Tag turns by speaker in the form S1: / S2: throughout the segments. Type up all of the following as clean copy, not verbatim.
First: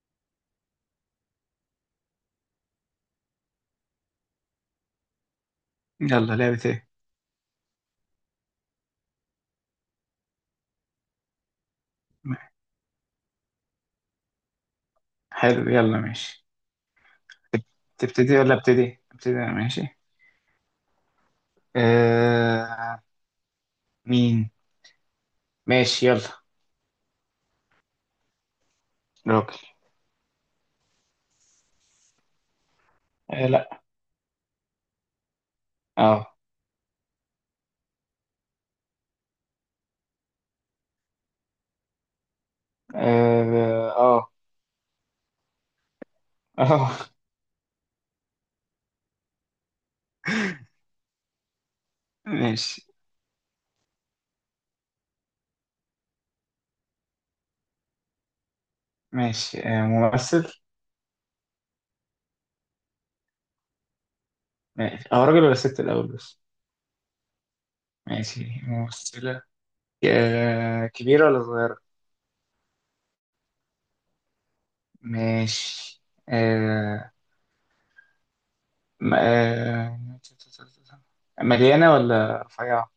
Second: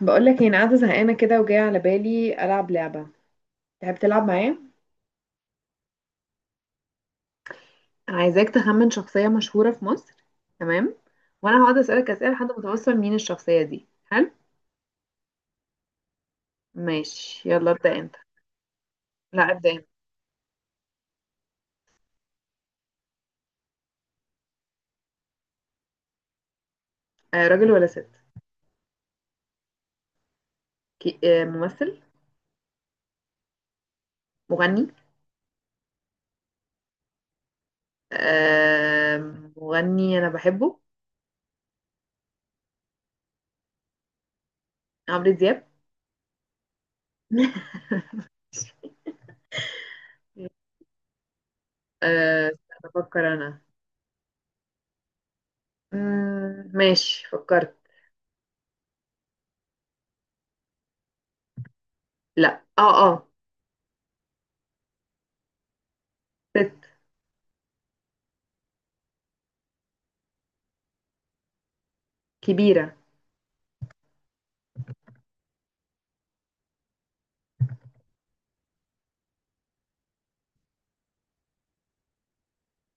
S1: بقول لك انا قاعده زهقانه كده وجايه على بالي العب لعبه. تحب تلعب معايا؟
S2: يلا لعبة ايه؟
S1: عايزاك تخمن شخصيه مشهوره في مصر. تمام. وانا هقعد اسالك اسئله لحد ما توصل مين الشخصيه دي. حلو؟
S2: حلو يلا ماشي.
S1: ماشي.
S2: تب-
S1: يلا ابدا انت.
S2: تبتدي ولا ابتدي؟ ابتدي
S1: لا،
S2: انا
S1: ابدا انت.
S2: ماشي. آه، مين؟ ماشي يلا.
S1: راجل ولا ست؟
S2: راجل.
S1: كي... آه ممثل؟
S2: آه لا.
S1: مغني؟
S2: اه
S1: آه مغني انا بحبه.
S2: اه اه.
S1: عمرو دياب.
S2: آه.
S1: استنى
S2: ماشي
S1: افكر انا. ماشي فكرت.
S2: ماشي. آه ممثل.
S1: لا، اه.
S2: ماشي اه، راجل ولا ست الاول بس؟
S1: ست.
S2: ماشي ممثلة. آه كبيرة ولا صغيرة؟
S1: كبيره.
S2: ماشي. آه. م- آه مليانة ولا رفيعة؟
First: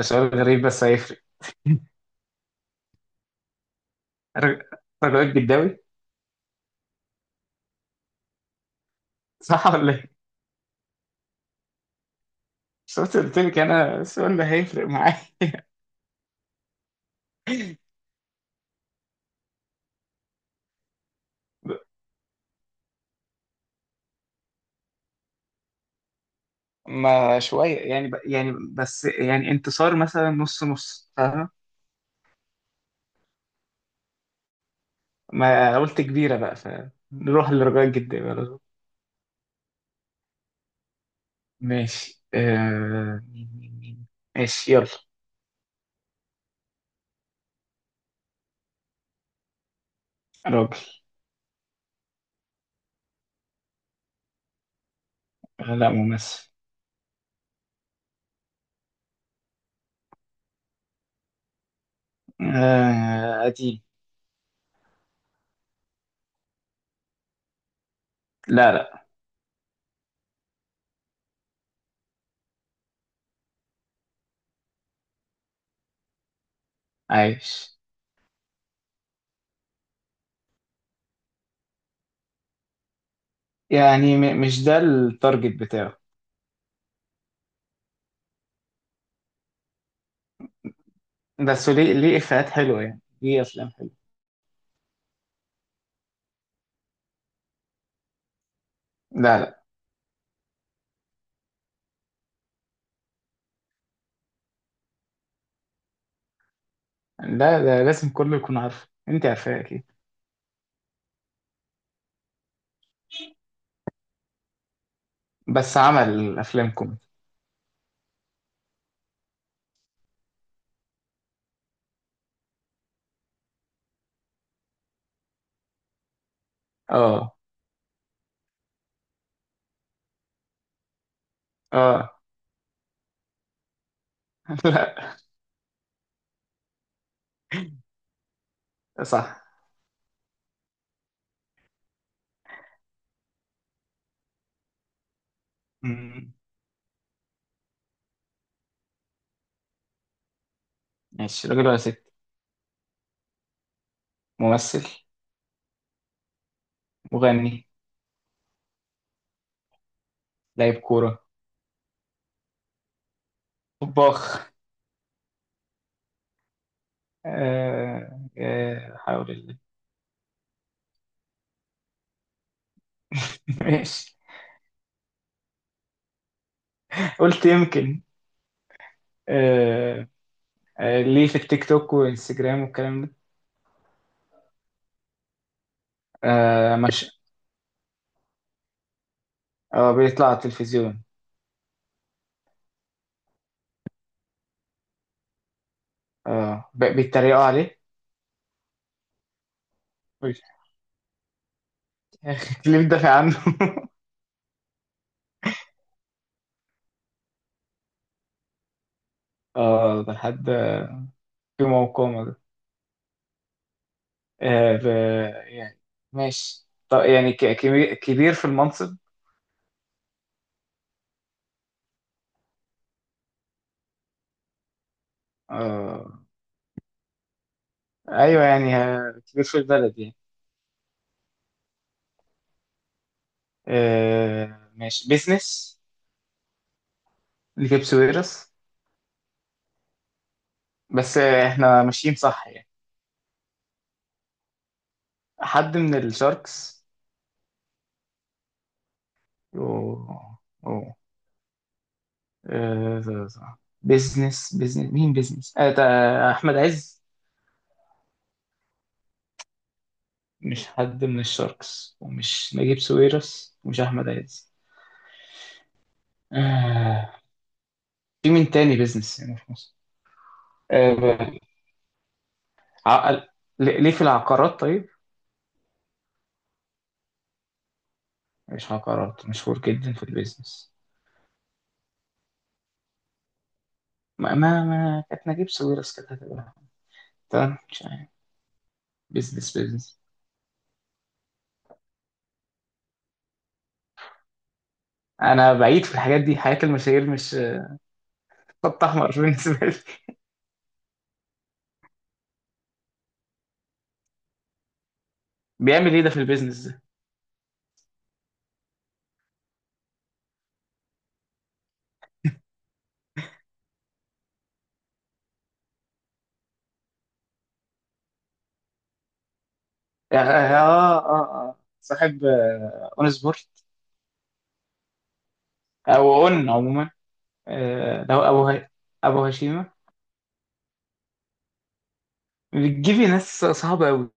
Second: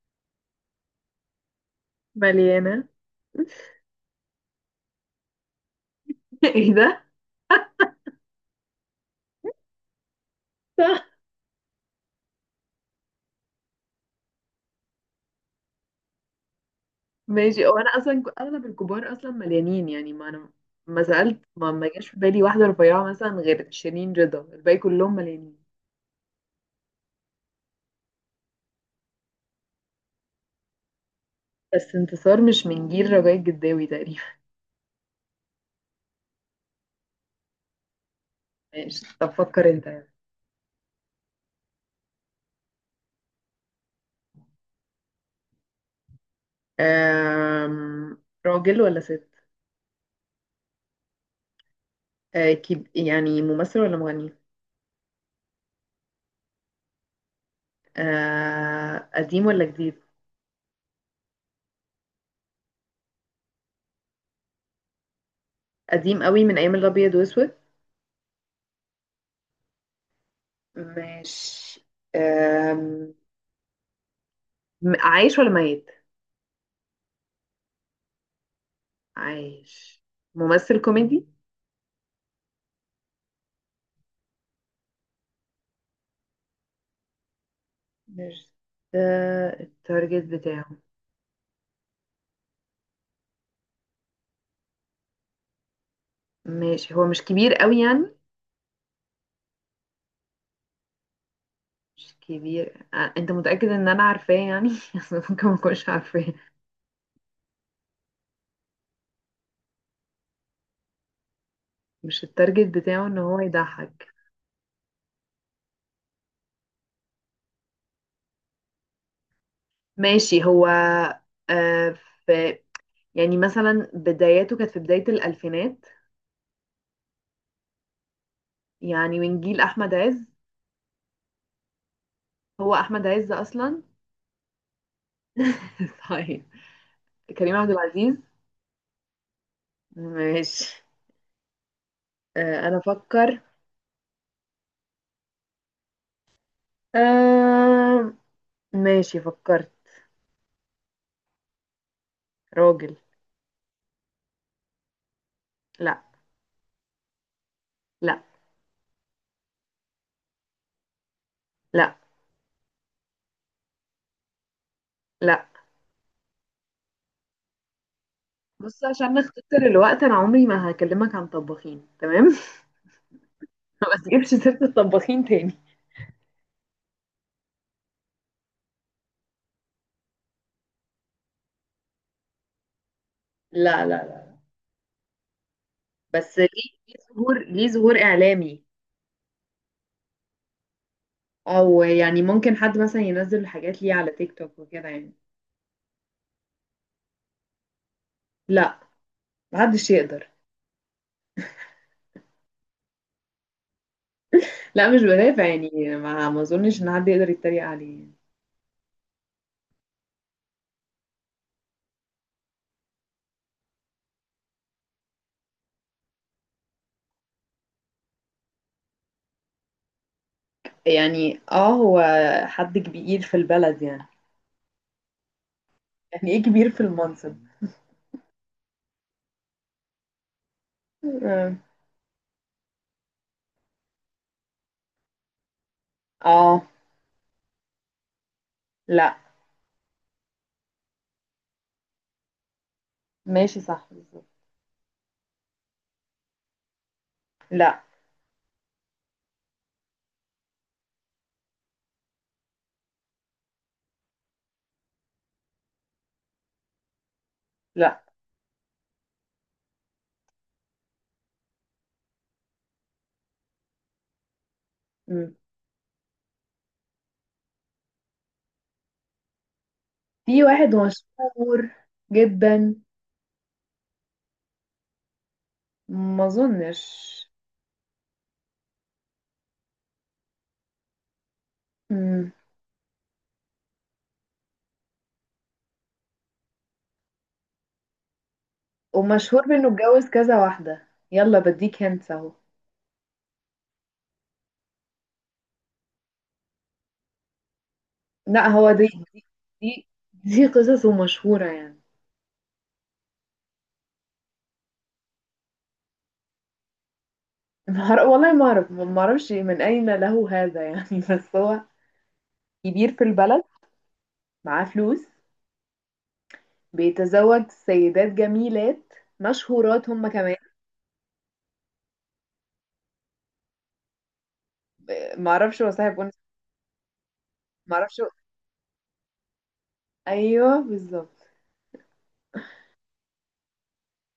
S2: سؤال غريب بس هيفرق.
S1: مليانه.
S2: رج- رجاء الجداوي.
S1: ايه ده؟
S2: صح ولا ايه؟ بس أنت قلت لك انا السؤال ده هيفرق معايا.
S1: ماشي، هو انا اصلا اغلب الكبار اصلا مليانين يعني. ما انا ما سالت، ما جاش في بالي واحده رفيعه مثلا غير شيرين رضا. الباقي كلهم مليانين.
S2: ما شويه يعني بس يعني انتصار مثلا نص نص فاهمة؟
S1: بس انتصار مش من جيل رجاء الجداوي تقريبا.
S2: ما قلت كبيره بقى فنروح لرجاء الجداوي على طول.
S1: ماشي، طب فكر انت يعني.
S2: ماشي. مين؟ ماشي يلا.
S1: راجل ولا ست؟
S2: راجل.
S1: يعني ممثل ولا مغني؟
S2: لا ممثل.
S1: قديم ولا جديد؟
S2: قديم.
S1: قديم قوي من ايام الابيض واسود؟
S2: لا لا.
S1: ماشي. أم... عايش ولا ميت؟
S2: عايش.
S1: عايش. ممثل كوميدي؟
S2: يعني مش ده التارجت بتاعه.
S1: مش ده التارجت بتاعه.
S2: بس ليه؟ ليه افيهات حلوه؟ يعني ليه افلام حلوه.
S1: ماشي، هو مش كبير قوي يعني؟
S2: لا لا.
S1: مش كبير. آه، انت متأكد ان انا عارفاه يعني؟ اصل ممكن ما اكونش عارفاه.
S2: لا ده لازم كله يكون عارفه، انت عارفاه اكيد.
S1: مش التارجت بتاعه ان هو يضحك؟
S2: بس عمل افلام كوميدي.
S1: ماشي. هو آه في يعني مثلا بداياته كانت في بداية الألفينات.
S2: اه
S1: يعني من جيل أحمد عز؟
S2: اه.
S1: هو أحمد عز أصلا؟ طيب. كريم عبد العزيز؟
S2: لا صح.
S1: ماشي. أنا أفكر.
S2: مم.
S1: آه ماشي فكرت.
S2: ماشي. راجل ولا ست؟
S1: راجل.
S2: ممثل.
S1: لا.
S2: مغني.
S1: لا.
S2: لاعب كورة.
S1: لا.
S2: طباخ.
S1: لا.
S2: آه
S1: بص،
S2: آه
S1: عشان
S2: حول
S1: نختصر
S2: الله.
S1: الوقت، انا عمري ما هكلمك عن طباخين. تمام؟ ما
S2: ماشي
S1: تجيبش سيرة الطباخين تاني.
S2: قلت يمكن. آه آه، ليه في التيك توك وانستجرام والكلام ده؟
S1: لا لا لا. بس ليه؟
S2: آه
S1: ليه
S2: مش
S1: ظهور؟ ليه ظهور اعلامي؟
S2: اه بيطلع على التلفزيون.
S1: او يعني ممكن حد مثلا ينزل حاجات ليه على تيك توك وكده يعني؟
S2: اه بيتريقوا عليه.
S1: لا، محدش يقدر.
S2: يا اخي ليه بتدافع عنه؟
S1: لا، مش بدافع يعني. ما اظنش ان حد يقدر يتريق عليه.
S2: اه ده حد في موقعه. آه ب... يعني ماشي. طب يعني كبير كبير في المنصب؟
S1: يعني هو حد كبير في البلد يعني.
S2: آه
S1: يعني ايه كبير في المنصب؟
S2: ايوه يعني، آه، كبير في البلد يعني.
S1: اه.
S2: آه ماشي، بيزنس.
S1: آه،
S2: لجيبس ويرس؟
S1: لا.
S2: بس آه احنا ماشيين صح يعني.
S1: ماشي صح بالظبط.
S2: حد من الشاركس؟
S1: لا
S2: و... و... آه بيزنس بيزنس، مين بيزنس آه ده؟ احمد عز.
S1: لا.
S2: مش حد من الشاركس ومش نجيب ساويرس ومش احمد عز. آه في مين تاني بيزنس هنا في مصر؟
S1: في واحد
S2: آه،
S1: مشهور جدا.
S2: عقل. ليه ليه في العقارات طيب؟
S1: ما اظنش.
S2: مش عقارات؟ مشهور جدا في البيزنس.
S1: مم.
S2: ما كانت نجيب ساويرس كده هتبقى. تمام، مش عارف.
S1: ومشهور
S2: بيزنس
S1: بانه
S2: بيزنس.
S1: اتجوز كذا واحده. يلا بديك هنت اهو.
S2: انا بعيد في الحاجات دي، حياة المشاهير مش
S1: لا، هو
S2: خط
S1: دي.
S2: احمر
S1: دي
S2: بالنسبة لي.
S1: دي, دي قصصه مشهوره يعني.
S2: بيعمل ايه ده في البيزنس ده؟
S1: ما أعرف- والله ما اعرف، ما اعرفش من اين له هذا يعني. بس هو كبير في البلد، معاه فلوس، بيتزوج سيدات جميلات، مشهورات هم
S2: يعني
S1: كمان.
S2: صاحب آه، اون سبورت.
S1: آه، ما اعرفش. هو صاحب
S2: او
S1: أنثى.
S2: اون عموما.
S1: ما اعرفش
S2: آه،
S1: هو-
S2: ده هو ابو هشيمة.
S1: ايوه بالظبط.
S2: بتجيبي ناس صعبة قوي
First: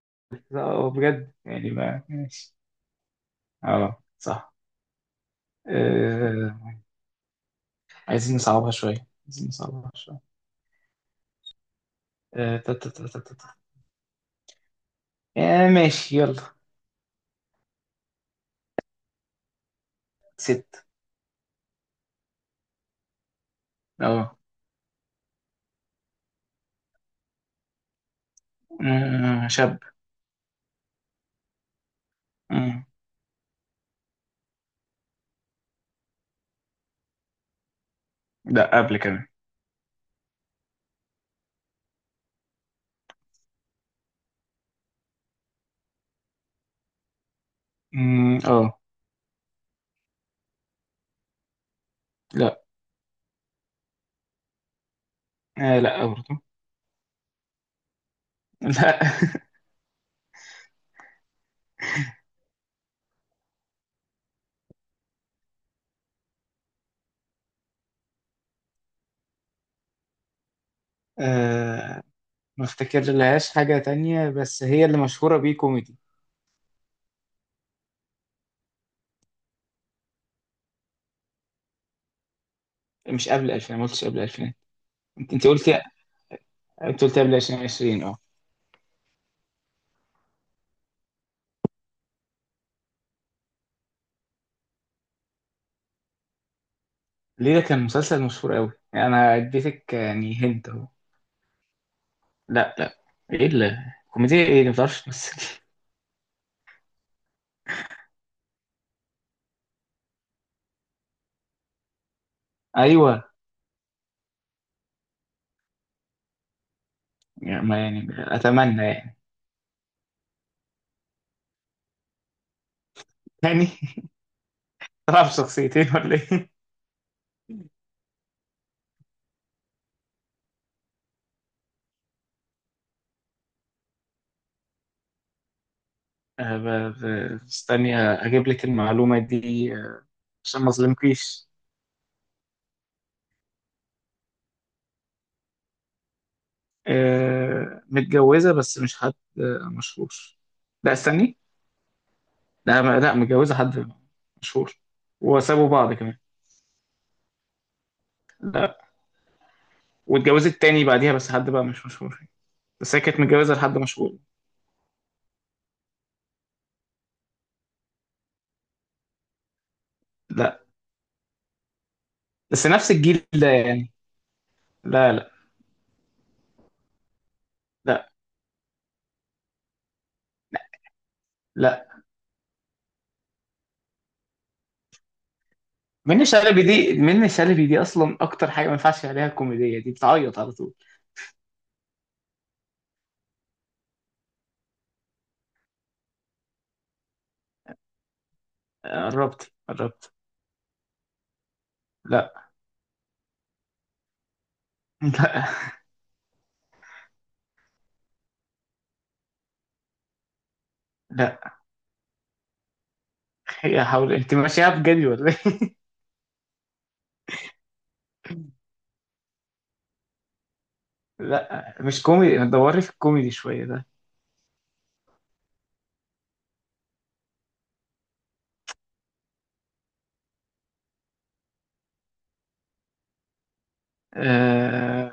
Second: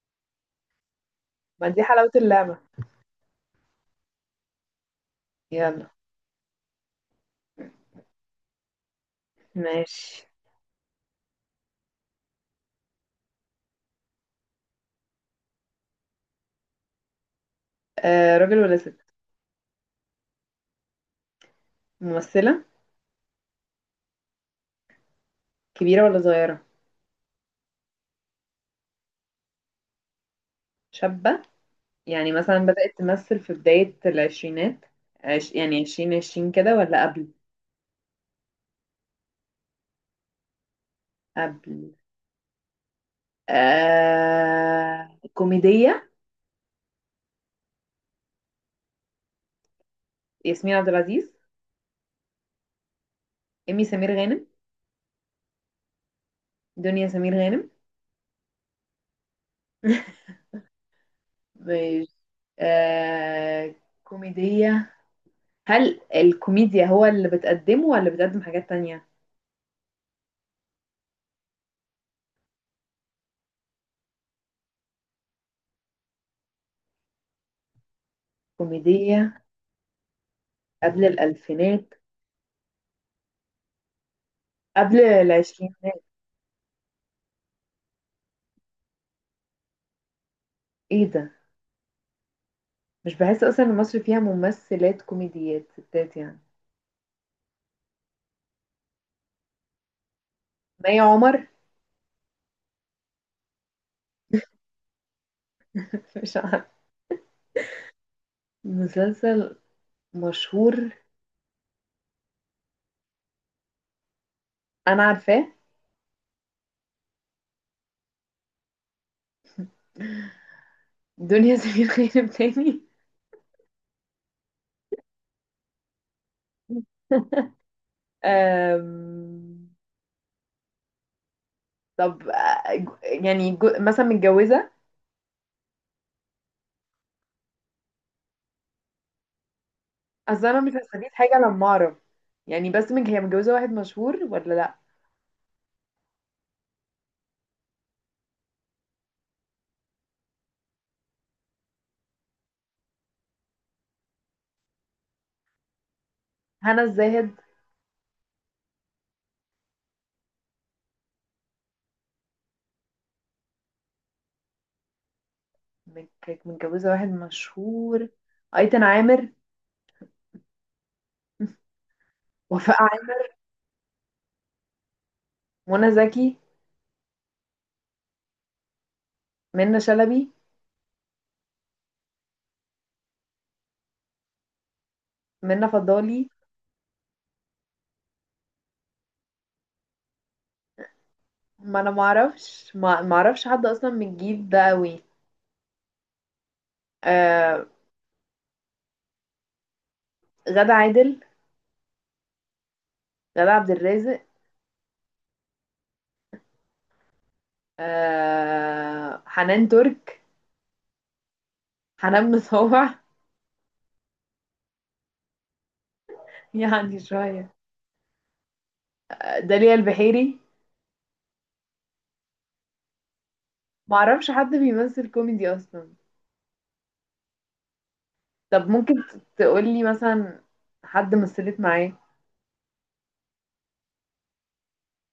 S2: بجد
S1: ما
S2: يعني،
S1: دي
S2: ما
S1: حلاوه
S2: ماشي.
S1: اللعبه.
S2: اه صح.
S1: يلا.
S2: آه، عايزين نصعبها شوية، عايزين نصعبها
S1: ماشي.
S2: شوية. آه، تا- تا- تا- تا- تا- تا. آه، ماشي يلا.
S1: راجل ولا ست؟
S2: ست.
S1: ممثلة.
S2: اه
S1: كبيرة ولا صغيرة؟
S2: آه، شاب.
S1: شابة. يعني مثلا
S2: آه.
S1: بدأت تمثل في بداية العشرينات. يعني 2020 كده ولا قبل؟
S2: لا قبل كمان.
S1: قبل. كوميدية.
S2: مم، اه.
S1: ياسمين عبد العزيز؟
S2: لا.
S1: إيمي سمير غانم؟
S2: آه، لا برضه.
S1: دنيا سمير غانم؟
S2: لا.
S1: مش آه كوميدية. هل الكوميديا هو اللي بتقدمه ولا بتقدم حاجات تانية؟
S2: آه، ما افتكر لهاش حاجة تانية، بس هي اللي مشهورة بيه كوميدي.
S1: كوميدية قبل الألفينات.
S2: مش قبل 2000، ما قلتش قبل 2000.
S1: قبل
S2: انت قلتي،
S1: العشرينات.
S2: انت قلتي قبل 2020. اه
S1: ايه ده؟ مش بحس اصلا ان مصر فيها ممثلات كوميديات ستات يعني.
S2: ليه ده كان مسلسل مشهور قوي، انا اديتك يعني هنت اهو.
S1: مي عمر؟
S2: لا لا. ايه اللي؟ كوميديا ايه اللي ما بتعرفش تمثل؟
S1: مش عارف. مسلسل مشهور
S2: ايوه
S1: انا عارفاه.
S2: يعني، ما يعني اتمنى يعني.
S1: دنيا سمير غانم تاني.
S2: تاني. طلع بشخصيتين ولا ايه؟
S1: أم... طب آه، مثلا متجوزة.
S2: آه، استني آه، اجيب لك المعلومه دي آه،
S1: اصل انا
S2: عشان ما
S1: مش هستفيد حاجة
S2: اظلمكيش.
S1: لما اعرف. يعني بس من هي متجوزة واحد مشهور ولا لا؟
S2: آه، متجوزه بس مش حد آه، مشهور. لا استني. لا لا متجوزه حد مشهور، وسابوا بعض كمان.
S1: هنا الزاهد؟
S2: لا، واتجوزت تاني بعديها بس حد بقى مش مشهور، بس هي كانت متجوزه لحد مشهور.
S1: كانت متجوزة واحد مشهور. ايتن عامر؟
S2: لا بس
S1: وفاء
S2: نفس
S1: عامر؟
S2: الجيل ده يعني. لا لا.
S1: منى زكي؟
S2: لا
S1: منى شلبي؟
S2: لا.
S1: منى
S2: منة
S1: فضالي؟
S2: شلبي دي، منة شلبي دي اصلا اكتر حاجه ما ينفعش عليها الكوميديه دي، بتعيط على طول.
S1: ما انا معرفش. ما اعرفش حد اصلا من الجيل ده قوي. آه.
S2: آه، قربت قربت.
S1: غادة عادل؟
S2: لا
S1: غادة عبد الرازق؟
S2: لا.
S1: حنان ترك؟
S2: لا
S1: حنان مطاوع؟
S2: هي، حاول انت ماشيها بجد ولا ايه؟
S1: يعني شوية. آه، داليا البحيري؟
S2: لا مش كوميدي، ما تدوري في الكوميدي شويه ده.
S1: ما اعرفش حد بيمثل كوميدي اصلا. طب ممكن تقولي مثلا حد مثلت معاه؟
S2: آه...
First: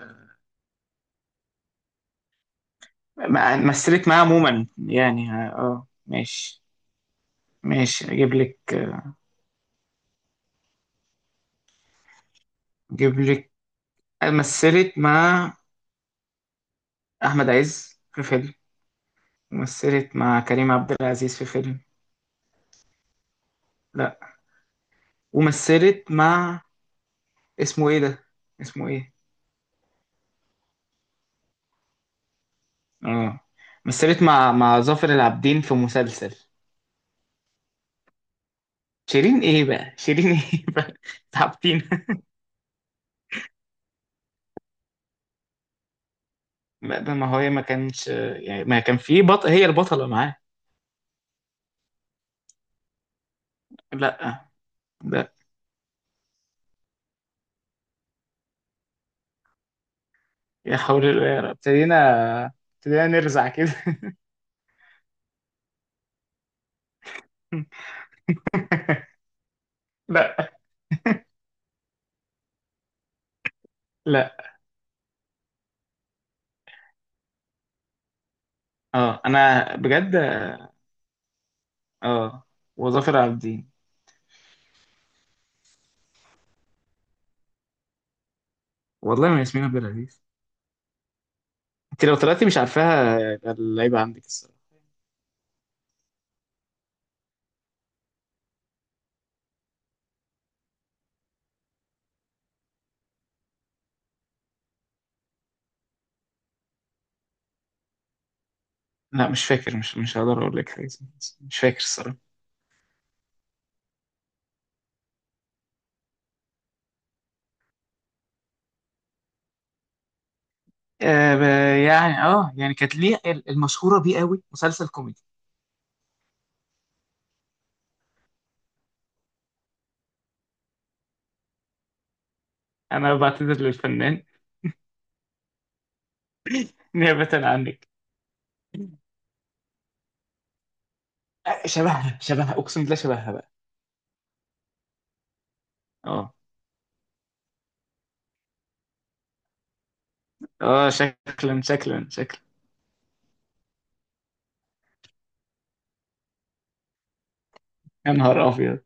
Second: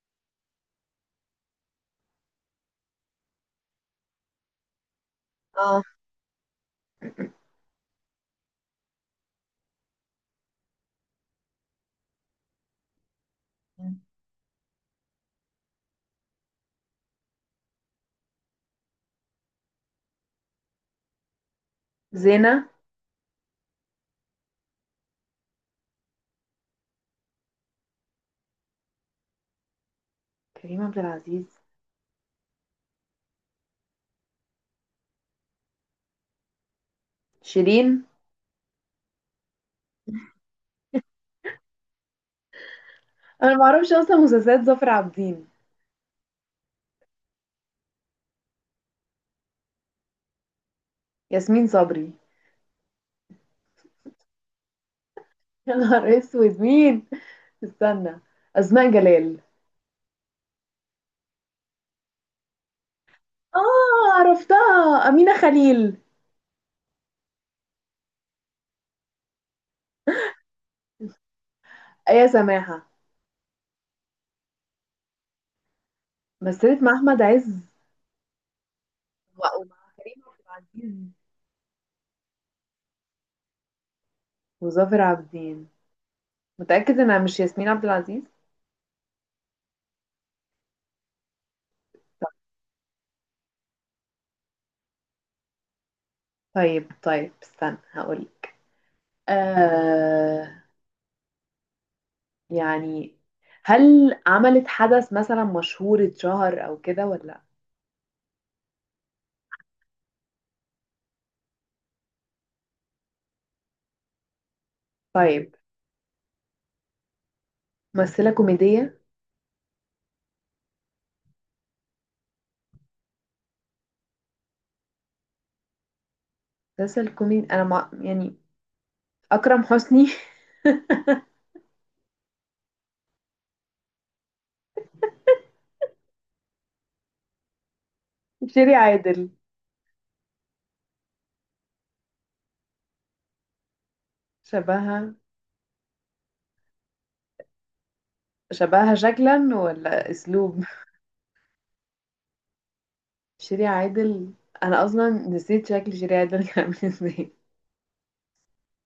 S2: مثلت معاه عموما يعني اه
S1: اه.
S2: آه، ماشي. ماشي اجيب لك، اجيب لك. مثلت مع احمد عز في فيلم، ومثلت مع كريم عبد العزيز في فيلم.
S1: زينة؟
S2: لا. ومثلت مع، اسمه ايه ده، اسمه ايه.
S1: كريم عبد العزيز.
S2: اه مثلت مع ظافر العابدين في مسلسل.
S1: شيرين؟
S2: شيرين ايه بقى، شيرين ايه بقى؟ تعبتين.
S1: انا ما اعرفش اصلا مسلسلات ظافر عابدين.
S2: ما ما هو هي ما كانش يعني ما كان في هي البطلة معاه.
S1: ياسمين صبري؟
S2: لا لا.
S1: يا نهار اسود مين. استنى. اسماء جلال؟
S2: يا حول الله يا رب، ابتدينا، ابتدينا نرزع كده.
S1: اه عرفتها، أمينة خليل؟
S2: لا
S1: يا سماحة.
S2: لا.
S1: مثلت مع أحمد عز
S2: اه انا
S1: ومع
S2: بجد.
S1: كريم عبد العزيز
S2: اه وظافر العابدين.
S1: وظافر عابدين. متأكد إنها مش ياسمين عبد العزيز؟
S2: والله ما ياسمين عبد العزيز. انت لو طلعتي مش عارفاها يبقى اللعيبة عندك الصراحة.
S1: طيب طيب طيب، استنى هقولك. آه يعني هل عملت حدث مثلا مشهور، اتشهر أو كده ولا لأ؟
S2: لا مش فاكر، مش هقدر اقول لك حاجة اسمها. مش فاكر الصراحة.
S1: طيب، ممثلة كوميدية.
S2: آه، يعني اه يعني كانت ليه المشهوره بيه قوي مسلسل كوميدي.
S1: مسلسل كوميدي. يعني أكرم حسني؟
S2: انا بعتذر للفنان نيابه عنك.
S1: شيري عادل؟
S2: آه، شبهها شبهها اقسم بالله، شبهها بقى.
S1: شبهها.
S2: اه
S1: شبهها شكلا ولا أسلوب؟
S2: اه شكلا شكلا شكلا.
S1: شيري عادل. انا اصلا نسيت شكل شيري عادل كان عامل ازاي.
S2: يا نهار ابيض.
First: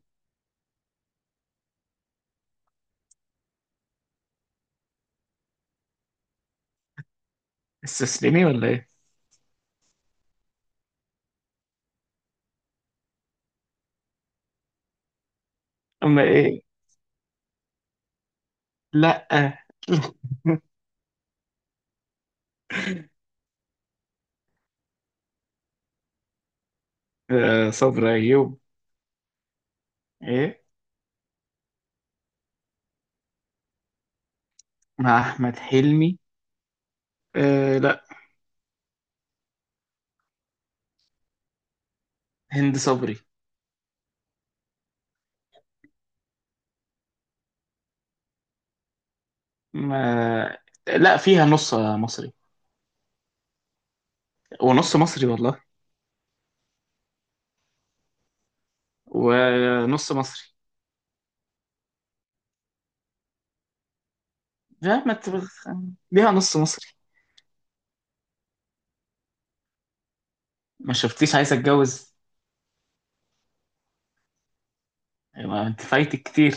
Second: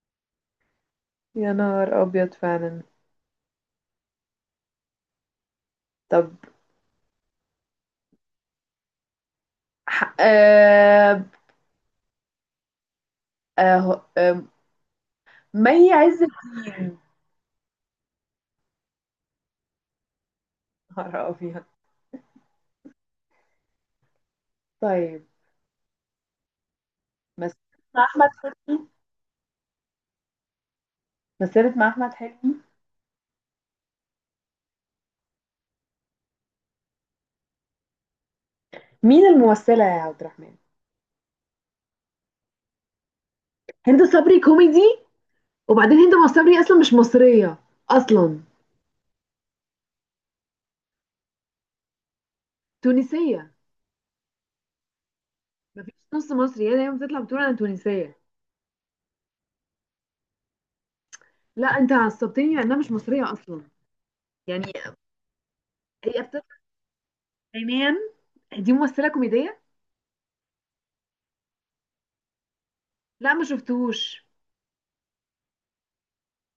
S1: يا نهار ابيض فعلا. طب.
S2: استسلمي ولا ايه؟
S1: ح... آه... آه... آه... ما هي عز
S2: اما ايه.
S1: الدين.
S2: لا.
S1: نهار ابيض. طيب. مسيرة
S2: آه،
S1: مع
S2: صبري
S1: احمد
S2: ايوب؟
S1: حلمي.
S2: ايه،
S1: مسيرة مع احمد حلمي.
S2: مع احمد حلمي؟ آه لا.
S1: مين الممثلة يا عبد الرحمن؟
S2: هند صبري.
S1: هند صبري؟ كوميدي؟ وبعدين هند صبري اصلا مش مصريه اصلا،
S2: ما لا فيها نص مصري
S1: تونسيه.
S2: ونص مصري والله،
S1: مفيش نص مصري، هي دايما بتطلع بتقول انا تونسيه.
S2: ونص مصري.
S1: لا انت عصبتني لانها مش مصريه اصلا يعني.
S2: مش عارف، ما ت-
S1: هي
S2: ليها
S1: بت-
S2: نص مصري.
S1: عينيا. دي ممثلة كوميدية؟
S2: ما شفتيش عايز اتجوز.
S1: لا ما شفتهوش.
S2: ايوه انت فايتك كتير.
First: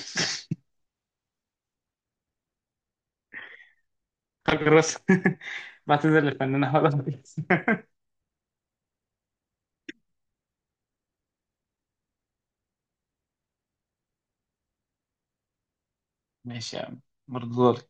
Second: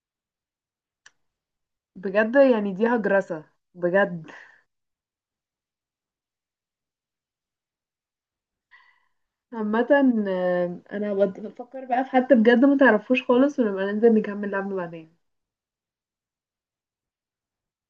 S1: بجد يعني دي هجرسة. بجد.
S2: حاجة راسك. بعتذر للفنانة هدى رئيس.
S1: عامة، آه، انا بفكر بقى في حد بجد ما تعرفوش خالص، ونبقى ننزل نكمل لعبنا بعدين.
S2: ماشي يا عم برضه.